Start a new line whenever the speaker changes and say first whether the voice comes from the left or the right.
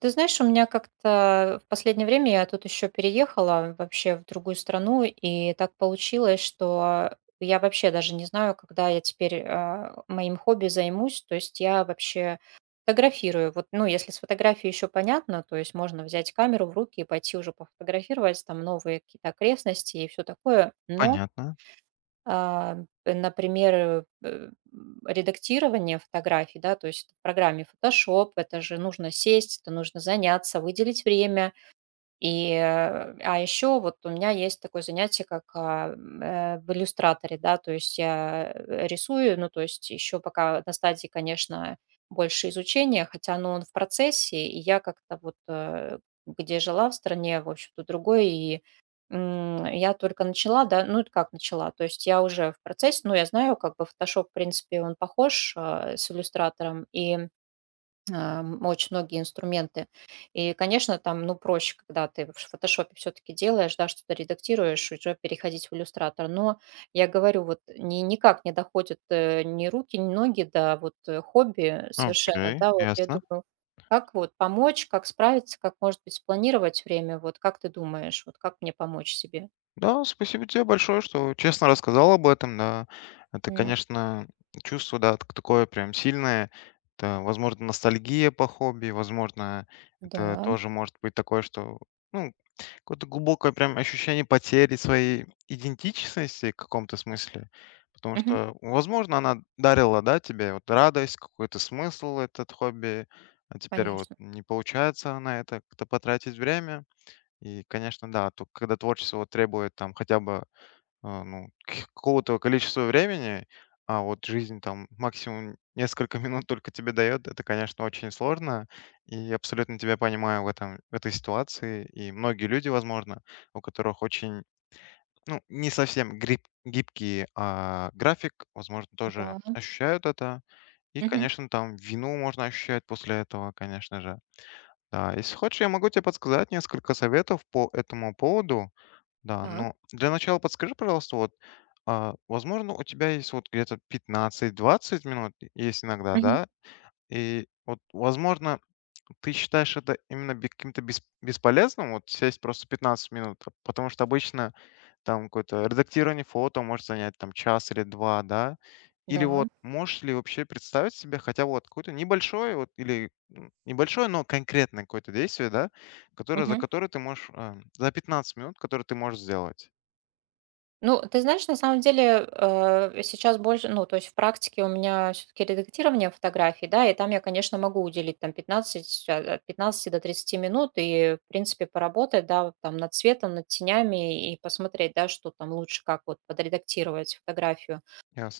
right: Ты знаешь, у меня как-то в последнее время, я тут еще переехала вообще в другую страну, и так получилось, что я вообще даже не знаю, когда я теперь моим хобби займусь. То есть я вообще фотографирую. Вот, ну, если с фотографией еще понятно, то есть можно взять камеру в руки и пойти уже пофотографировать там новые какие-то окрестности и все такое. Но
left: Понятно.
right: а, например, редактирование фотографий, да, то есть в программе Photoshop, это же нужно сесть, это нужно заняться, выделить время, а еще вот у меня есть такое занятие, как в иллюстраторе, да, то есть я рисую, ну, то есть еще пока на стадии, конечно, больше изучения, хотя, ну, он в процессе, и я как-то вот, где жила в стране, в общем-то, другой, и я только начала, да, ну, это как начала, то есть я уже в процессе, ну, я знаю, как бы Photoshop, в принципе, он похож с иллюстратором, и очень многие инструменты. И, конечно, там, ну, проще, когда ты в фотошопе все-таки делаешь, да, что-то редактируешь, уже переходить в иллюстратор. Но я говорю, вот никак не доходят ни руки, ни ноги до вот хобби совершенно,
left: Окей,
right: да, вот я
left: ясно.
right: думаю, как вот помочь, как справиться, как, может быть, спланировать время, вот как ты думаешь, вот как мне помочь себе?
left: Да, спасибо тебе большое, что честно рассказал об этом, да. Это,
right: М.
left: конечно, чувство, да, такое прям сильное. Это, возможно, ностальгия по хобби, возможно, это
right: Да.
left: тоже может быть такое, что, ну, какое-то глубокое прям ощущение потери своей идентичности в каком-то смысле. Потому
right: Мгм.
left: что, возможно, она дарила, да, тебе вот радость, какой-то смысл этот хобби, а теперь вот
right: Конечно,
left: не получается на это как-то потратить время. И, конечно, да, то когда творчество вот требует там хотя бы, ну, какого-то количества времени, а вот жизнь там максимум несколько минут только тебе дает, это, конечно, очень сложно. И абсолютно тебя понимаю в этом, в этой ситуации. И многие люди, возможно, у которых очень, ну, не совсем гибкий график, возможно, тоже
right: да.
left: ощущают это. И,
right: Мгм.
left: конечно, там вину можно ощущать после этого, конечно же. Да, если хочешь, я могу тебе подсказать несколько советов по этому поводу. Да,
right: Так.
left: но для начала подскажи, пожалуйста, вот, возможно, у тебя есть вот где-то 15-20 минут, есть иногда,
right: Мгм.
left: да? И вот, возможно, ты считаешь это именно бе каким-то бесполезным, вот сесть просто 15 минут? Потому что обычно там какое-то редактирование фото может занять там час или 2, да? Или
right: Да.
left: вот можешь ли вообще представить себе хотя бы вот какое-то небольшое вот или, небольшое, но конкретное какое-то действие, да, которое ты можешь, за 15 минут, которое ты можешь сделать?
right: Ну, ты знаешь, на самом деле, сейчас больше, ну, то есть в практике у меня все-таки редактирование фотографий, да, и там я, конечно, могу уделить там 15, от 15 до 30 минут и, в принципе, поработать, да, вот там над цветом, над тенями и посмотреть, да, что там лучше, как вот подредактировать фотографию.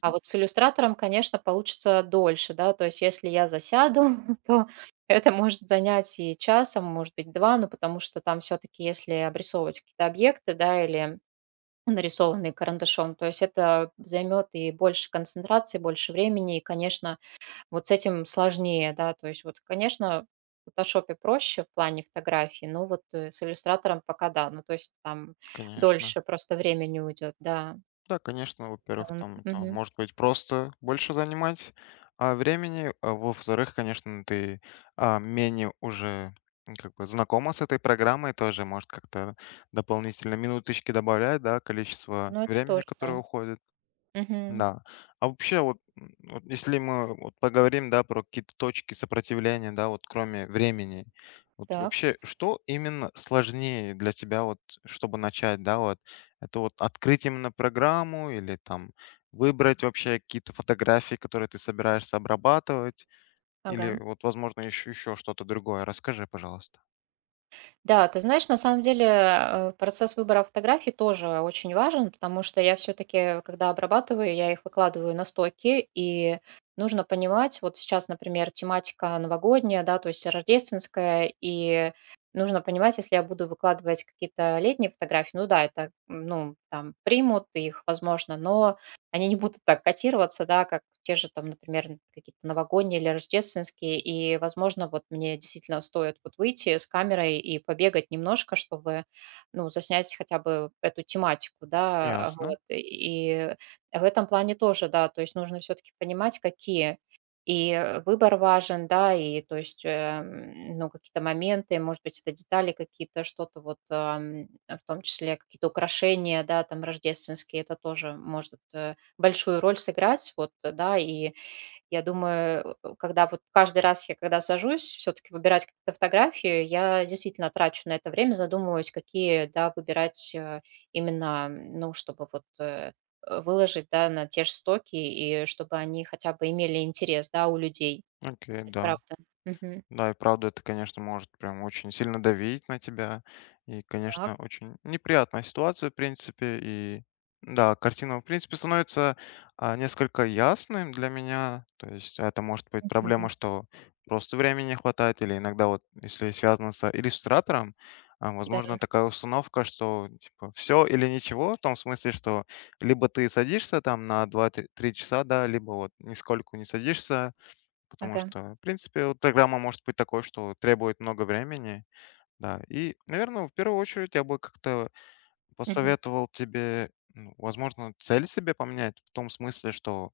right: А вот с иллюстратором, конечно, получится дольше, да, то есть если я засяду, то это может занять и часом, может быть, два, но потому что там все-таки, если обрисовывать какие-то объекты, да, или нарисованные карандашом. То есть это займет и больше концентрации, больше времени, и, конечно, вот с этим сложнее, да, то есть вот, конечно, в фотошопе проще в плане фотографии, но вот с иллюстратором пока да, ну то есть там
left: конечно.
right: дольше просто времени уйдет, да.
left: Да, конечно, во-первых, там это
right: Мгм.
left: может быть просто больше занимать времени, а во-вторых, конечно, ты менее уже как бы знакома с этой программой, тоже может как-то дополнительно минуточки добавлять, да, количество
right: Ну это
left: времени,
right: тоже,
left: которое
right: да.
left: уходит.
right: Мгм.
left: Да. А вообще вот, вот если мы вот поговорим, да, про какие-то точки сопротивления, да, вот кроме времени, вот
right: Так,
left: вообще что именно сложнее для тебя вот, чтобы начать, да, вот это вот открыть именно программу или там выбрать вообще какие-то фотографии, которые ты собираешься обрабатывать, или
right: ага.
left: вот, возможно, еще что-то другое. Расскажи, пожалуйста.
right: Да, ты знаешь, на самом деле, процесс выбора фотографий тоже очень важен, потому что я все-таки, когда обрабатываю, я их выкладываю на стоки, и нужно понимать, вот сейчас, например, тематика новогодняя, да, то есть рождественская, и нужно понимать, если я буду выкладывать какие-то летние фотографии, ну да, это, ну, там, примут их, возможно, но они не будут так котироваться, да, как те же там, например, какие-то новогодние или рождественские. И, возможно, вот мне действительно стоит вот выйти с камерой и побегать немножко, чтобы, ну, заснять хотя бы эту тематику, да,
left: Ясно.
right: вот. И в этом плане тоже, да, то есть нужно все-таки понимать, какие и выбор важен, да, и то есть, ну, какие-то моменты, может быть, это детали какие-то, что-то вот, в том числе какие-то украшения, да, там, рождественские, это тоже может большую роль сыграть, вот, да, и я думаю, когда вот каждый раз, я когда сажусь все-таки выбирать какие-то фотографии, я действительно трачу на это время, задумываюсь, какие, да, выбирать именно, ну, чтобы вот выложить, да, на те же стоки, и чтобы они хотя бы имели интерес, да, у людей.
left: Окей,
right: Это
left: да.
right: правда. Мгм.
left: Да, и правда, это, конечно, может прям очень сильно давить на тебя. И,
right: Так.
left: конечно, очень неприятная ситуация, в принципе. И да, картина, в принципе, становится несколько ясным для меня. То есть это может быть
right: Мгм.
left: проблема, что просто времени не хватает, или иногда вот, если связано с иллюстратором,
right: Да.
left: возможно, такая установка, что типа все или ничего, в том смысле, что либо ты садишься там на 2-3 часа, да, либо вот нисколько не садишься, потому
right: Ага.
left: что, в принципе, вот программа может быть такой, что требует много времени, да. И, наверное, в первую очередь я бы как-то
right: Мгм.
left: посоветовал тебе, ну, возможно, цель себе поменять в том смысле, что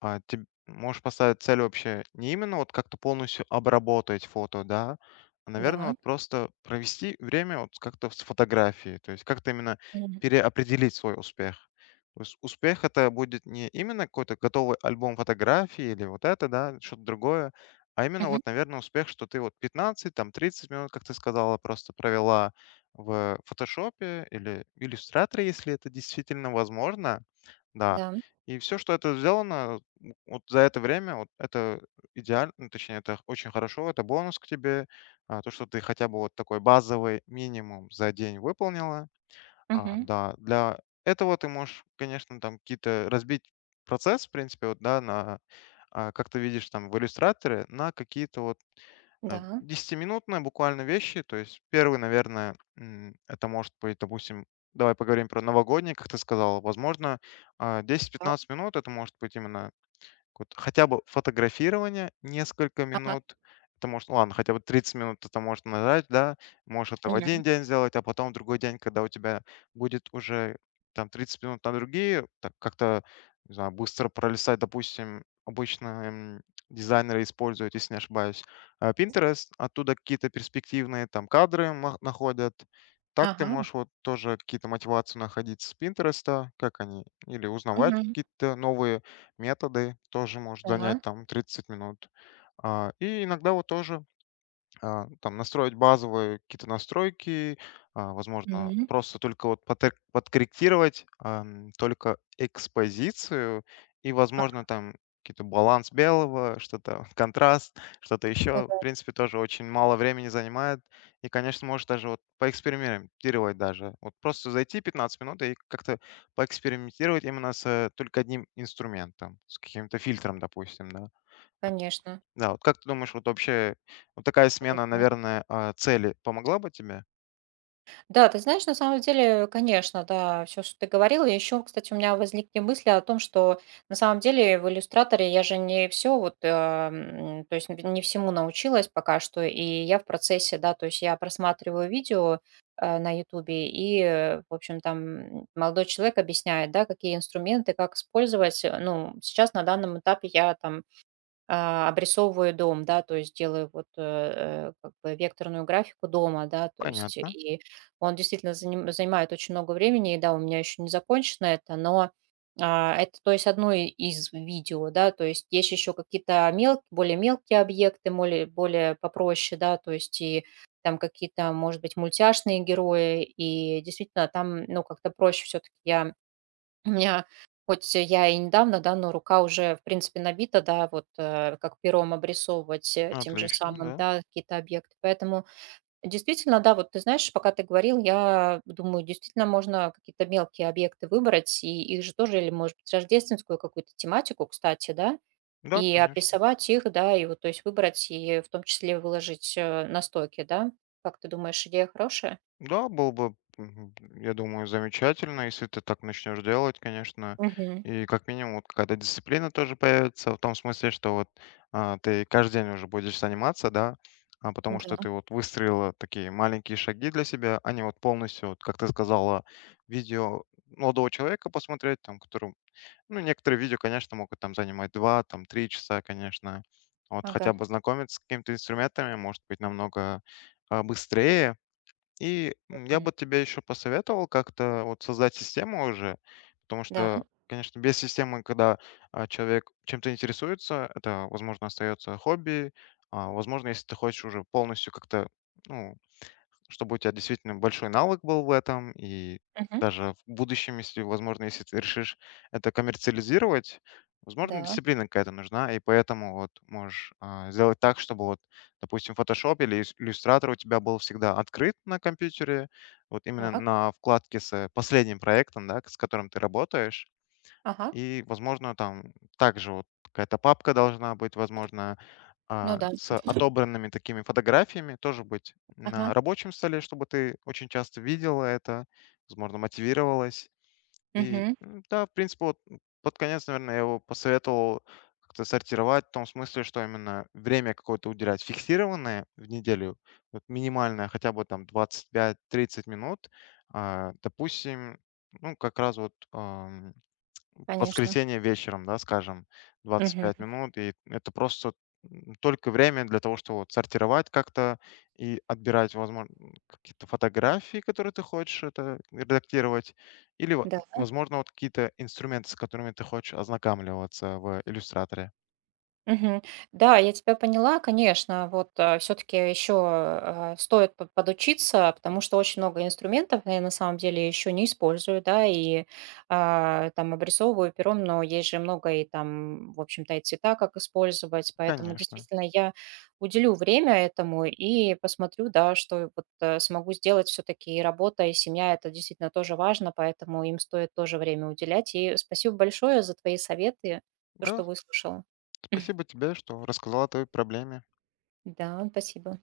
left: ты можешь поставить цель вообще не именно вот как-то полностью обработать фото, да, а, наверное,
right: Да.
left: вот просто провести время вот как-то с фотографией, то есть как-то именно
right: Мгм.
left: переопределить свой успех. То есть успех это будет не именно какой-то готовый альбом фотографий или вот это, да, что-то другое, а именно
right: Мгм.
left: вот, наверное, успех, что ты вот 15, там 30 минут, как ты сказала, просто провела в фотошопе или в иллюстраторе, если это действительно возможно, да.
right: Да.
left: И все, что это сделано, вот за это время вот это идеально, ну, точнее, это очень хорошо, это бонус к тебе, то, что ты хотя бы вот такой базовый минимум за день выполнила.
right: Мгм.
left: Да, для этого ты можешь, конечно, там какие-то разбить процесс, в принципе, вот, да, на, как ты видишь там в иллюстраторе, на какие-то вот
right: Да.
left: 10 буквально вещи. То есть первый, наверное, это может быть, допустим, давай поговорим про новогодний, как ты сказал, возможно,
right: Так.
left: 10-15 минут, это может быть именно вот хотя бы фотографирование несколько
right: Ага.
left: минут. Это может, ну ладно, хотя бы 30 минут это может нажать, да. Можешь это в
right: Мгм.
left: один день сделать, а потом в другой день, когда у тебя будет уже там 30 минут на другие, так как-то, не знаю, быстро пролистать, допустим, обычно дизайнеры используют, если не ошибаюсь, Pinterest, оттуда какие-то перспективные там кадры находят. Так ты
right: Ага.
left: можешь вот тоже какие-то мотивации находить с Pinterest, как они, или узнавать
right: Мгм.
left: какие-то новые методы, тоже может занять
right: Да.
left: там 30 минут. И иногда вот тоже там настроить базовые какие-то настройки, возможно,
right: Мгм.
left: просто только вот подкорректировать только экспозицию и,
right: Ага,
left: возможно, там какие-то баланс белого, что-то контраст, что-то
right: ну
left: еще. В
right: да.
left: принципе, тоже очень мало времени занимает. И, конечно, можешь даже вот поэкспериментировать даже. Вот просто зайти 15 минут и как-то поэкспериментировать именно с только одним инструментом, с каким-то фильтром, допустим, да.
right: Конечно.
left: Да, вот как ты думаешь, вот вообще вот такая смена,
right: Да.
left: наверное, цели помогла бы тебе?
right: Да, ты знаешь, на самом деле, конечно, да, все, что ты говорила. Еще, кстати, у меня возникли мысли о том, что на самом деле в "Иллюстраторе" я же не все вот, то есть не всему научилась пока что, и я в процессе, да, то есть я просматриваю видео, на "Ютубе", и, в общем, там, молодой человек объясняет, да, какие инструменты, как использовать. Ну, сейчас на данном этапе я там обрисовываю дом, да, то есть делаю вот как бы векторную графику дома, да, то есть
left: Понятно.
right: и он действительно занимает очень много времени, и да, у меня еще не закончено это, но это, то есть, одно из видео, да, то есть есть еще какие-то более мелкие объекты, более, более попроще, да, то есть и там какие-то, может быть, мультяшные герои, и действительно там, ну, как-то проще все-таки я, у меня, хоть я и недавно, да, но рука уже, в принципе, набита, да, вот как пером обрисовывать тем же
left: Отлично,
right: самым,
left: да.
right: да, какие-то объекты. Поэтому действительно, да, вот ты знаешь, пока ты говорил, я думаю, действительно можно какие-то мелкие объекты выбрать, и их же тоже, или, может быть, рождественскую какую-то тематику, кстати, да,
left: Да,
right: и
left: конечно.
right: обрисовать их, да, и вот, то есть выбрать, и в том числе выложить на стойке, да. Как ты думаешь, идея хорошая?
left: Да, было бы, я думаю, замечательно, если ты так начнешь делать, конечно.
right: Мгм.
left: И как минимум вот какая-то дисциплина тоже появится, в том смысле, что вот ты каждый день уже будешь заниматься, да, а потому
right: Да,
left: что ты вот выстроила такие маленькие шаги для себя, а не вот полностью, вот, как ты сказала, видео молодого человека посмотреть, там, который... Ну, некоторые видео, конечно, могут там занимать 2, там 3 часа, конечно. Вот
right: ага.
left: хотя бы знакомиться с какими-то инструментами может быть намного быстрее. И я
right: Мгм.
left: бы тебе еще посоветовал как-то вот создать систему уже, потому
right: Да.
left: что, конечно, без системы, когда человек чем-то интересуется, это, возможно, остается хобби. Возможно, если ты хочешь уже полностью как-то, ну, чтобы у тебя действительно большой навык был в этом, и
right: Мгм.
left: даже в будущем, если, возможно, если ты решишь это коммерциализировать, возможно,
right: Да,
left: дисциплина какая-то нужна, и поэтому вот можешь сделать так, чтобы вот, допустим, Photoshop или Illustrator у тебя был всегда открыт на компьютере, вот именно
right: так.
left: на вкладке с последним проектом, да, с которым ты работаешь,
right: Ага,
left: и, возможно, там также вот какая-то папка должна быть, возможно,
right: ну да.
left: с отобранными такими фотографиями тоже быть на
right: Ага.
left: рабочем столе, чтобы ты очень часто видела это, возможно, мотивировалась. И
right: Мгм.
left: м, да, в принципе, вот под конец, наверное, я его посоветовал как-то сортировать в том смысле, что именно время какое-то уделять фиксированное в неделю, вот минимальное, хотя бы там 25-30 минут. Допустим, ну, как раз вот
right: Конечно.
left: воскресенье вечером, да, скажем, 25
right: Мгм.
left: минут. И это просто, только время для того, чтобы вот сортировать как-то и отбирать, возможно, какие-то фотографии, которые ты хочешь это редактировать, или,
right: Да.
left: возможно, вот какие-то инструменты, с которыми ты хочешь ознакомливаться в иллюстраторе.
right: Мгм. Да, я тебя поняла, конечно, вот все-таки еще стоит подучиться, потому что очень много инструментов я на самом деле еще не использую, да, и там обрисовываю пером, но есть же много и там, в общем-то, и цвета, как использовать, поэтому
left: Конечно.
right: действительно я уделю время этому и посмотрю, да, что вот смогу сделать все-таки и работа, и семья, это действительно тоже важно, поэтому им стоит тоже время уделять, и спасибо большое за твои советы, то,
left: Да,
right: что выслушала.
left: спасибо тебе, что рассказала о твоей проблеме.
right: Да, спасибо.